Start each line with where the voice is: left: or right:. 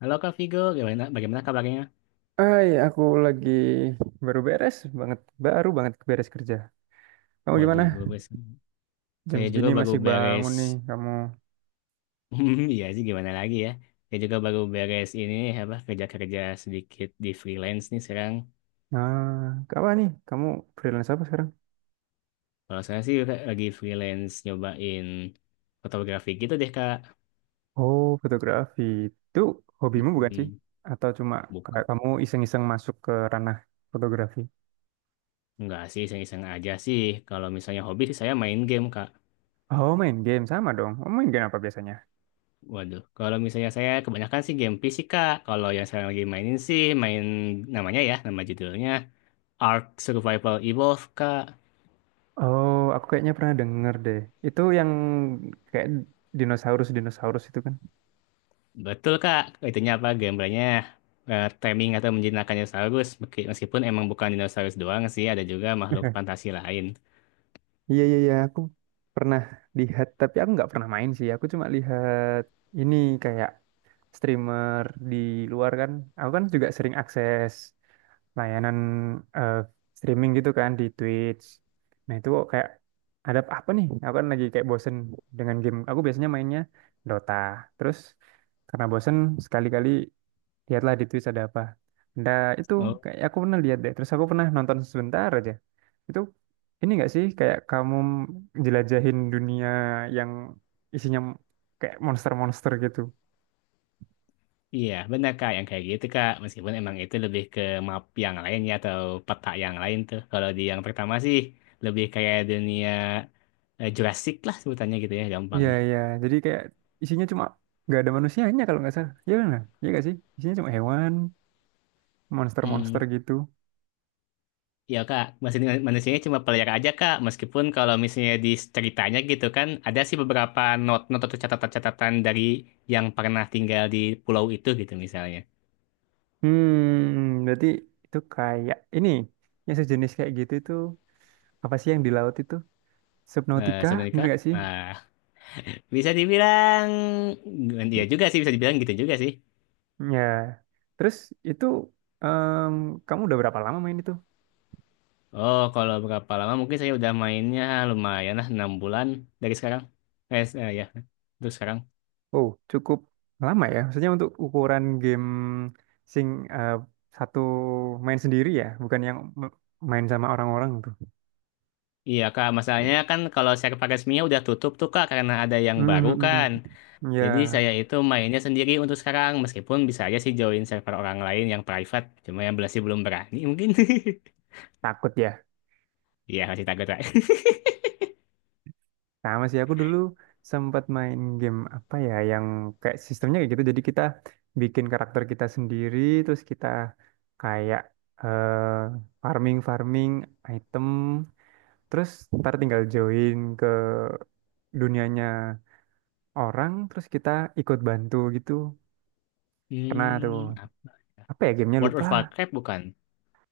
left: Halo Kak Vigo, bagaimana kabarnya?
right: Hai, aku lagi baru beres banget, baru banget beres kerja. Kamu gimana?
left: Waduh, baru beres.
right: Jam
left: Saya juga
right: segini
left: baru
right: masih
left: beres.
right: bangun nih kamu.
left: Iya sih, gimana lagi ya? Saya juga baru beres ini apa kerja-kerja sedikit di freelance nih sekarang.
right: Nah, apa nih? Kamu freelance apa sekarang?
left: Kalau saya sih lagi freelance nyobain fotografi gitu deh Kak.
right: Oh, fotografi. Itu hobimu bukan sih?
left: Mm.
right: Atau cuma kayak
left: Bukan,
right: kamu iseng-iseng masuk ke ranah fotografi?
left: enggak sih, iseng-iseng aja sih. Kalau misalnya hobi sih saya main game Kak.
right: Oh, main game sama dong. Oh, main game apa biasanya?
left: Waduh, kalau misalnya saya kebanyakan sih game fisika. Kalau yang saya lagi mainin sih main namanya ya, nama judulnya. Ark Survival Evolved, Kak.
right: Oh, aku kayaknya pernah denger deh. Itu yang kayak dinosaurus-dinosaurus itu kan?
left: Betul, Kak. Itunya apa? Gambarnya taming atau menjinakkan dinosaurus. Meskipun emang bukan dinosaurus doang sih, ada juga makhluk fantasi lain.
right: Iya iya iya aku pernah lihat tapi aku nggak pernah main sih. Aku cuma lihat ini kayak streamer di luar kan. Aku kan juga sering akses layanan eh, streaming gitu kan di Twitch. Nah itu kok kayak ada apa nih? Aku kan lagi kayak bosen dengan game. Aku biasanya mainnya Dota. Terus karena bosen sekali-kali lihatlah di Twitch ada apa. Nah, itu
left: Oh,
right: kayak aku pernah lihat deh. Terus aku pernah nonton sebentar aja. Itu ini nggak sih kayak kamu jelajahin dunia yang isinya kayak monster-monster gitu.
left: iya. Benar, Kak. Yang kayak gitu, Kak. Meskipun emang itu lebih ke map yang lain ya, atau peta yang lain tuh. Kalau di yang pertama sih, lebih kayak dunia Jurassic lah sebutannya gitu ya,
right: Iya,
left: gampangnya.
right: iya. Jadi kayak isinya cuma nggak ada manusianya kalau nggak salah. Iya benar. Iya nggak sih? Isinya cuma hewan, monster-monster
left: Hmm,
right: gitu.
left: Ya kak, maksudnya manusianya cuma player aja kak, meskipun kalau misalnya di ceritanya gitu kan, ada sih beberapa not-not atau catatan-catatan dari yang pernah tinggal di pulau itu gitu misalnya.
right: Hmm, berarti itu kayak ini yang sejenis kayak gitu itu apa sih yang di laut itu?
left: Eh
right: Subnautica,
left: sebenarnya
right: bener
left: kak,
right: gak sih?
left: ah, bisa dibilang, ya juga sih bisa dibilang gitu juga sih.
right: Ya, terus itu em, kamu udah berapa lama main itu?
left: Oh, kalau berapa lama mungkin saya udah mainnya lumayan lah 6 bulan dari sekarang. Ya, terus sekarang.
right: Oh, cukup lama ya. Maksudnya untuk ukuran game sing eh, satu main sendiri ya, bukan yang main sama orang-orang tuh.
left: Iya kak, masalahnya kan kalau server resminya udah tutup tuh kak karena ada yang
right: Hmm,
left: baru
right: hmm, hmm,
left: kan.
right: hmm. Ya,
left: Jadi saya itu mainnya sendiri untuk sekarang, meskipun bisa aja sih join server orang lain yang private, cuma yang masih belum berani mungkin.
right: takut ya.
left: Iya, masih takut lah.
right: Sama sih aku dulu sempat main game apa ya yang kayak sistemnya kayak gitu. Jadi kita bikin karakter kita sendiri, terus kita kayak eh farming farming item. Terus ntar tinggal join ke dunianya orang, terus kita ikut bantu gitu. Pernah tuh.
left: Hmm, apa?
right: Apa ya gamenya
left: World
right: lupa.
left: of Warcraft bukan?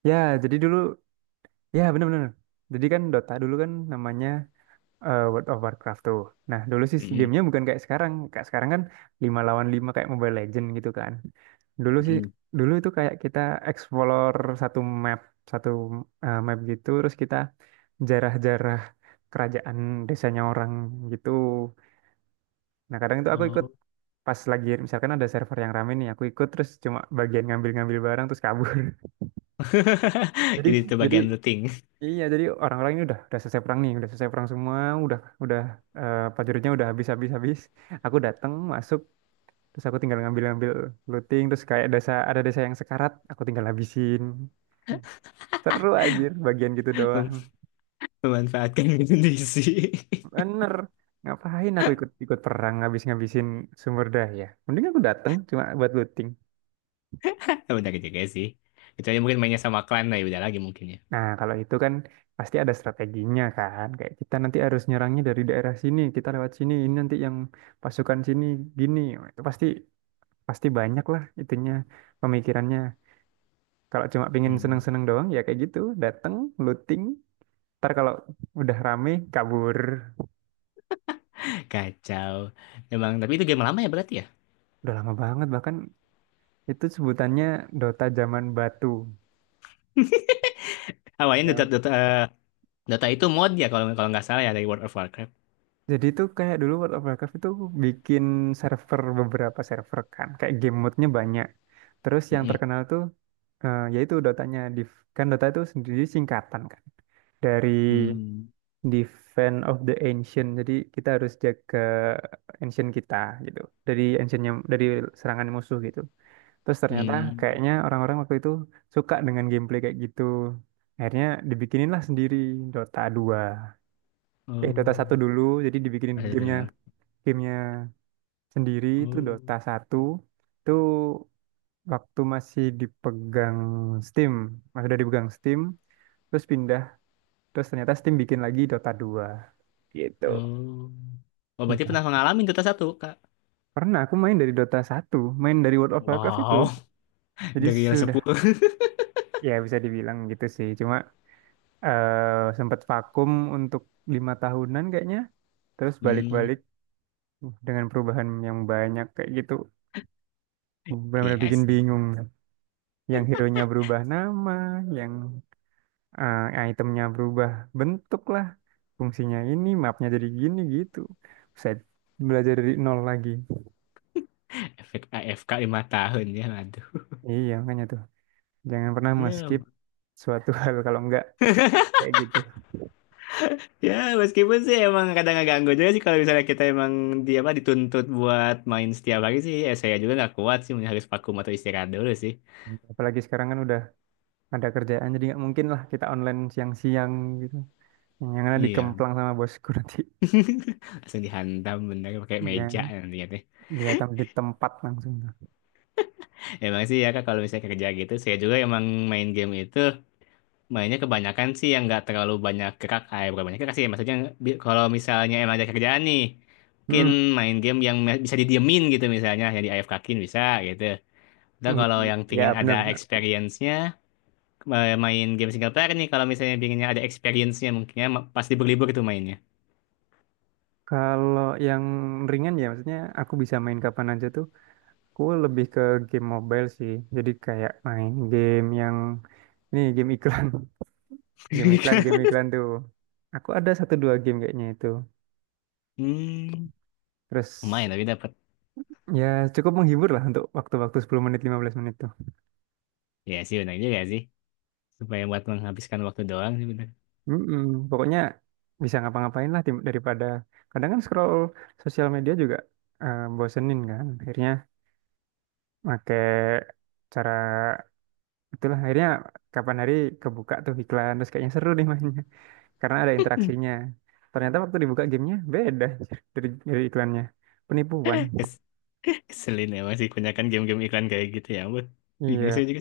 right: Ya, jadi dulu, ya bener-bener. Jadi kan Dota dulu kan namanya World of Warcraft tuh. Nah, dulu sih
left: Mm-mm,
right: gamenya bukan kayak sekarang. Kayak sekarang kan 5 lawan 5 kayak Mobile Legend gitu kan. Dulu sih,
left: mm-mm.
right: dulu itu kayak kita explore satu map, satu map gitu. Terus kita jarah-jarah kerajaan desanya orang gitu. Nah, kadang itu aku ikut
left: Oh,
right: pas lagi misalkan ada server yang rame nih, aku ikut terus cuma bagian ngambil-ngambil barang terus kabur. Jadi
left: jadi itu
right: jadi
left: bagian looting?
right: iya, jadi orang-orang ini udah selesai perang nih, udah selesai perang semua, udah prajuritnya udah habis-habis habis. Habis. Aku datang masuk terus aku tinggal ngambil-ngambil looting terus kayak desa ada desa yang sekarat, aku tinggal habisin. Seru anjir bagian gitu doang.
left: Mem- memanfaatkan kondisi.
right: Bener. Ngapain aku ikut ikut perang habis ngabisin sumber daya? Mending aku datang cuma buat looting.
left: Benar juga sih. Kecuali mungkin mainnya sama klan, nah ya udah lagi mungkin ya.
right: Nah, kalau itu kan pasti ada strateginya kan. Kayak kita nanti harus nyerangnya dari daerah sini, kita lewat sini, ini nanti yang pasukan sini gini. Itu pasti pasti banyak lah itunya pemikirannya. Kalau cuma pingin
left: Hmm.
right: seneng-seneng doang ya kayak gitu, dateng, looting, ntar kalau udah rame kabur.
left: Kacau. Emang, tapi itu game lama ya berarti ya?
right: Udah lama banget bahkan itu sebutannya Dota zaman batu.
left: Awalnya
right: Ya,
left: Dota itu mod ya kalau kalau nggak salah ya dari World of Warcraft.
right: jadi itu kayak dulu World of Warcraft itu bikin server beberapa server kan, kayak game mode-nya banyak. Terus yang
left: Mm-mm.
right: terkenal tuh yaitu Dotanya Div. Kan Dota itu sendiri singkatan kan dari
left: Hmm.
right: Defense of the Ancient. Jadi kita harus jaga ancient kita gitu. Dari ancientnya dari serangan musuh gitu. Terus ternyata
left: Hmm.
right: kayaknya orang-orang waktu itu suka dengan gameplay kayak gitu. Akhirnya dibikinin lah sendiri Dota 2. Eh Dota satu
left: Oh,
right: dulu jadi dibikinin
left: ada
right: gamenya
left: sederhana.
right: gamenya sendiri itu Dota
left: Oh,
right: satu itu waktu masih dipegang Steam, masih udah dipegang Steam, terus pindah, terus ternyata Steam bikin lagi Dota dua, gitu.
left: oh. Oh,
right: Nah,
left: berarti pernah mengalami Dota 1, Kak.
right: pernah aku main dari Dota satu, main dari World of Warcraft itu.
left: Wow,
right: Jadi
left: dari yang
right: sudah
left: sepuluh.
right: ya bisa dibilang gitu sih. Cuma sempat vakum untuk lima tahunan kayaknya, terus balik-balik
left: Hmm,
right: dengan perubahan yang banyak kayak gitu. Benar-benar
left: iya
right: bikin
left: sih.
right: bingung. Yang hero-nya berubah nama, yang itemnya berubah bentuk lah. Fungsinya ini, mapnya jadi gini gitu. Saya belajar dari nol lagi.
left: Efek AFK 5 tahun ya, aduh.
right: Iya, makanya tuh. Jangan pernah
left: Ya,
right: nge-skip suatu hal kalau enggak kayak gitu.
left: ya, meskipun sih emang kadang agak ganggu juga sih kalau misalnya kita emang di apa dituntut buat main setiap hari sih, ya saya juga nggak kuat sih, mungkin harus vakum atau istirahat dulu sih.
right: Apalagi sekarang kan udah ada kerjaan, jadi nggak mungkin lah kita online siang-siang gitu. Yang ada
left: Iya,
right: dikemplang sama bosku nanti.
left: langsung dihantam bener pakai meja
right: Ya,
left: nanti ya.
right: dia tam di tempat langsung. Tuh.
left: Emang sih ya kak kalau misalnya kerja gitu, saya juga emang main game itu. Mainnya kebanyakan sih yang nggak terlalu banyak gerak, eh bukan banyak gerak sih, ya, maksudnya kalau misalnya emang ada kerjaan nih, mungkin
right: Hmm,
left: main game yang bisa didiemin gitu misalnya, yang di AFK-kin bisa gitu. Dan
right: hmm.
left: kalau yang pingin
right: Ya,
left: ada
right: benar-benar.
left: experience-nya, main game single player nih, kalau misalnya pinginnya ada experience-nya mungkinnya pas libur-libur tuh mainnya.
right: Kalau yang ringan ya, maksudnya aku bisa main kapan aja tuh. Aku lebih ke game mobile sih. Jadi kayak main game yang ini game iklan, game iklan tuh. Aku ada satu dua game kayaknya itu.
left: Hmm,
right: Terus
left: lumayan tapi dapat.
right: ya cukup menghibur lah untuk waktu-waktu 10 menit 15 menit tuh.
left: Ya sih benar juga sih. Supaya buat menghabiskan waktu doang sih benar.
right: Mm-mm. Pokoknya bisa ngapa-ngapain lah daripada kadang kan scroll sosial media juga bosenin kan. Akhirnya pakai cara itulah akhirnya kapan hari kebuka tuh iklan terus kayaknya seru nih mainnya. Karena ada interaksinya. Ternyata waktu dibuka gamenya beda dari iklannya. Penipuan.
left: Kes- Keselin emang sih kebanyakan game-game iklan kayak gitu ya ampun. Bingung sih
right: Iya.
left: juga.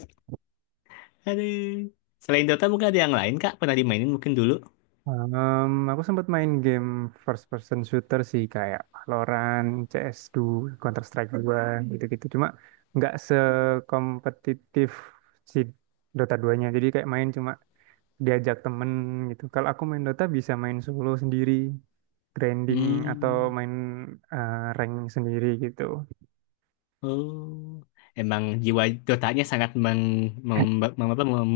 left: Aduh. Selain Dota mungkin ada yang lain Kak? Pernah dimainin mungkin dulu?
right: Aku sempat main game first person shooter sih kayak Valorant, CS2, Counter Strike 2 gitu-gitu. Cuma nggak sekompetitif si Dota 2-nya. Jadi kayak main cuma diajak temen gitu. Kalau aku main Dota bisa main solo sendiri, grinding atau
left: Hmm.
right: main rank sendiri gitu.
left: Oh. Emang jiwa Dotanya sangat meng, mem,
right: Eh,
left: mem- apa, mem,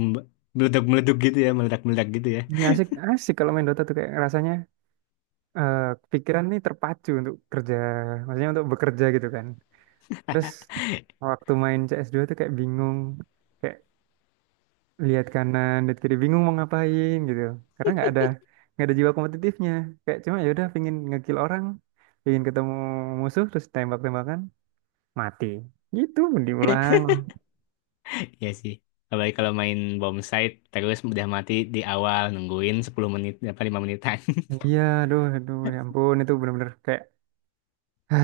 left: meledak-meledak gitu ya, meledak-meledak gitu ya.
right: Ini asik asik kalau main Dota tuh kayak rasanya eh, pikiran nih terpacu untuk kerja, maksudnya untuk bekerja gitu kan. Terus waktu main CS2 tuh kayak bingung, kayak lihat kanan, lihat kiri, bingung mau ngapain gitu. Karena nggak ada jiwa kompetitifnya. Kayak cuma ya udah pingin ngekill orang, pingin ketemu musuh terus tembak-tembakan, mati. Gitu diulang.
left: Iya sih. Apalagi kalau main bom site terus udah mati di awal nungguin 10 menit apa 5 menitan.
right: Iya, aduh, aduh, ya ampun itu bener-bener kayak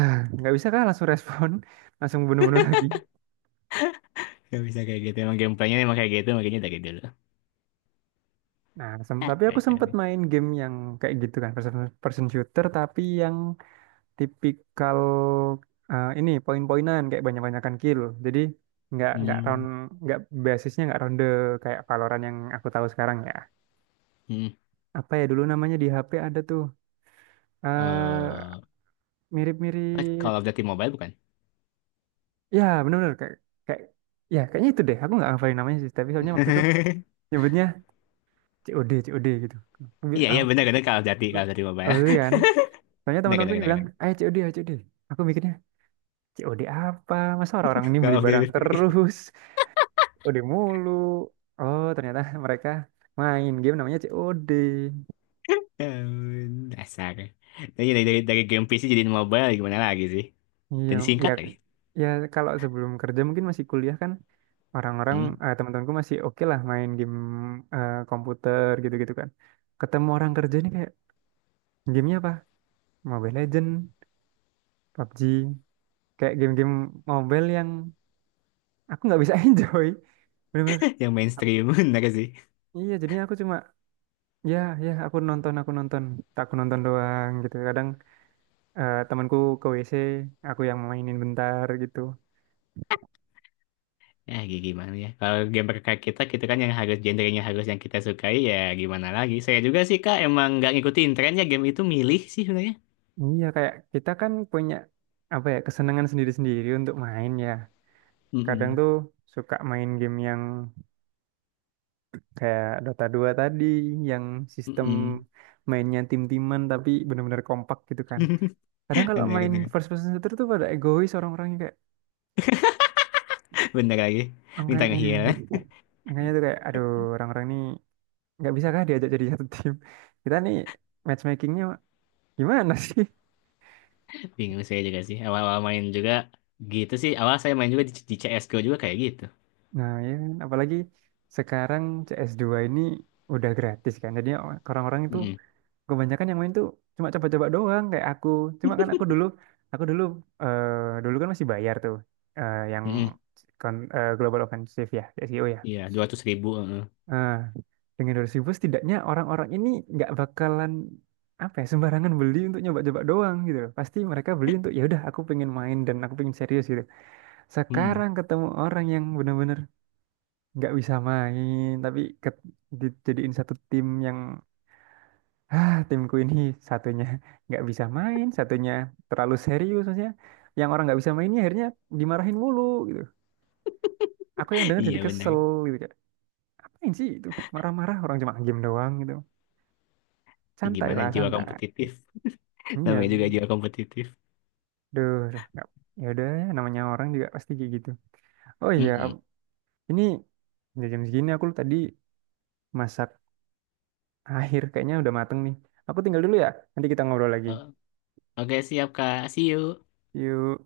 right: nggak bisa kah langsung respon, langsung bunuh-bunuh lagi.
left: Gak bisa kayak gitu. Emang gameplaynya emang kayak gitu makanya dari dulu.
right: Nah,
left: Hah,
right: tapi aku
left: kacau
right: sempat
left: sih.
right: main game yang kayak gitu kan, first person shooter, tapi yang tipikal ini poin-poinan kayak banyak-banyakan kill. Jadi nggak
left: Hmm.
right: round nggak basisnya nggak ronde kayak Valorant yang aku tahu sekarang ya.
left: Hmm.
right: Apa ya dulu namanya di HP ada tuh eh
left: Eh,
right: mirip-mirip,
left: Call of Duty Mobile bukan?
right: ya benar-benar kayak kayak ya kayaknya itu deh. Aku nggak hafalin namanya sih, tapi soalnya waktu itu nyebutnya COD COD gitu. Aku bi-
left: Iya, iya
right: aku-
left: benar benar Call of Duty
right: aku
left: Mobile.
right: berarti kan? Soalnya
left: Benar
right: teman-temanku
left: benar
right: juga
left: benar.
right: bilang,
left: Benar.
right: ayo COD, ayo COD. Aku mikirnya, COD apa? Masa orang-orang ini
left: Gak
right: beli
left: update
right: barang
left: listrik.
right: terus? COD mulu. Oh, ternyata mereka main game namanya COD.
left: Ya ampun, dasar. Tapi dari game PC jadiin mobile gimana lagi sih? Dan
right: Iya, ya,
left: disingkat lagi.
right: ya kalau sebelum kerja mungkin masih kuliah kan, orang-orang,
left: Hmm?
right: teman-temanku masih oke lah main game komputer gitu-gitu kan. Ketemu orang kerja ini kayak, gamenya apa? Mobile Legend, PUBG, kayak game-game mobile yang aku nggak bisa enjoy. Bener-bener.
left: Yang mainstream bener sih.
right: Iya, jadinya aku cuma ya, ya, aku nonton, aku nonton. Tak aku nonton doang gitu. Kadang temanku ke WC, aku yang mainin bentar gitu.
left: Ya gimana ya. Kalau game berkait kita kan yang harus genrenya harus yang kita sukai ya gimana lagi. Saya juga sih Kak emang nggak ngikutin trennya game itu milih sih sebenarnya.
right: Iya, kayak kita kan punya apa ya, kesenangan sendiri-sendiri untuk main ya. Kadang
left: Mm-mm.
right: tuh suka main game yang kayak Dota 2 tadi, yang sistem
left: Mm-mm.
right: mainnya tim-timan tapi benar-benar kompak gitu kan. Kadang kalau
left: Bener,
right: main
left: bener.
right: first person shooter tuh pada egois orang-orangnya kayak
left: Bener lagi. Minta
right: angkanya.
left: ngehil.
right: Angkanya tuh kayak aduh, orang-orang ini nggak bisa kah diajak jadi satu tim kita nih matchmakingnya gimana sih
left: Bingung saya juga sih. Awal-awal main juga gitu sih. Awal saya main juga di, CSGO juga kayak gitu.
right: nah ya kan? Apalagi sekarang CS2 ini udah gratis kan jadi orang-orang itu
left: Mm-mm.
right: kebanyakan yang main tuh cuma coba-coba doang kayak aku cuma kan aku dulu eh dulu kan masih bayar tuh yang
left: Mm-mm.
right: Global Offensive ya G2O ya
left: Iya, 200 ribu.
right: nah dengan 200 ribu setidaknya orang-orang ini nggak bakalan apa ya sembarangan beli untuk nyoba-coba doang gitu loh. Pasti mereka beli untuk ya udah aku pengen main dan aku pengen serius gitu.
left: Mm-mm.
right: Sekarang ketemu orang yang benar-benar nggak bisa main tapi dijadiin satu tim yang ah timku ini satunya nggak bisa main, satunya terlalu serius maksudnya. Yang orang nggak bisa mainnya akhirnya dimarahin mulu gitu. Aku yang denger
left: Iya
right: jadi
left: benar.
right: kesel gitu kayak apain sih itu marah-marah orang cuma game doang gitu. Santai
left: Gimana
right: lah
left: jiwa
right: santai
left: kompetitif?
right: iya
left: Namanya juga jiwa kompetitif.
right: duh duh, nggak ya udah namanya orang juga pasti kayak gitu. Oh iya,
left: Mm-mm.
right: ini udah jam segini aku tadi masak akhir kayaknya udah mateng nih aku tinggal dulu ya nanti kita ngobrol lagi
left: Oh, oke siap Kak. See you.
right: yuk.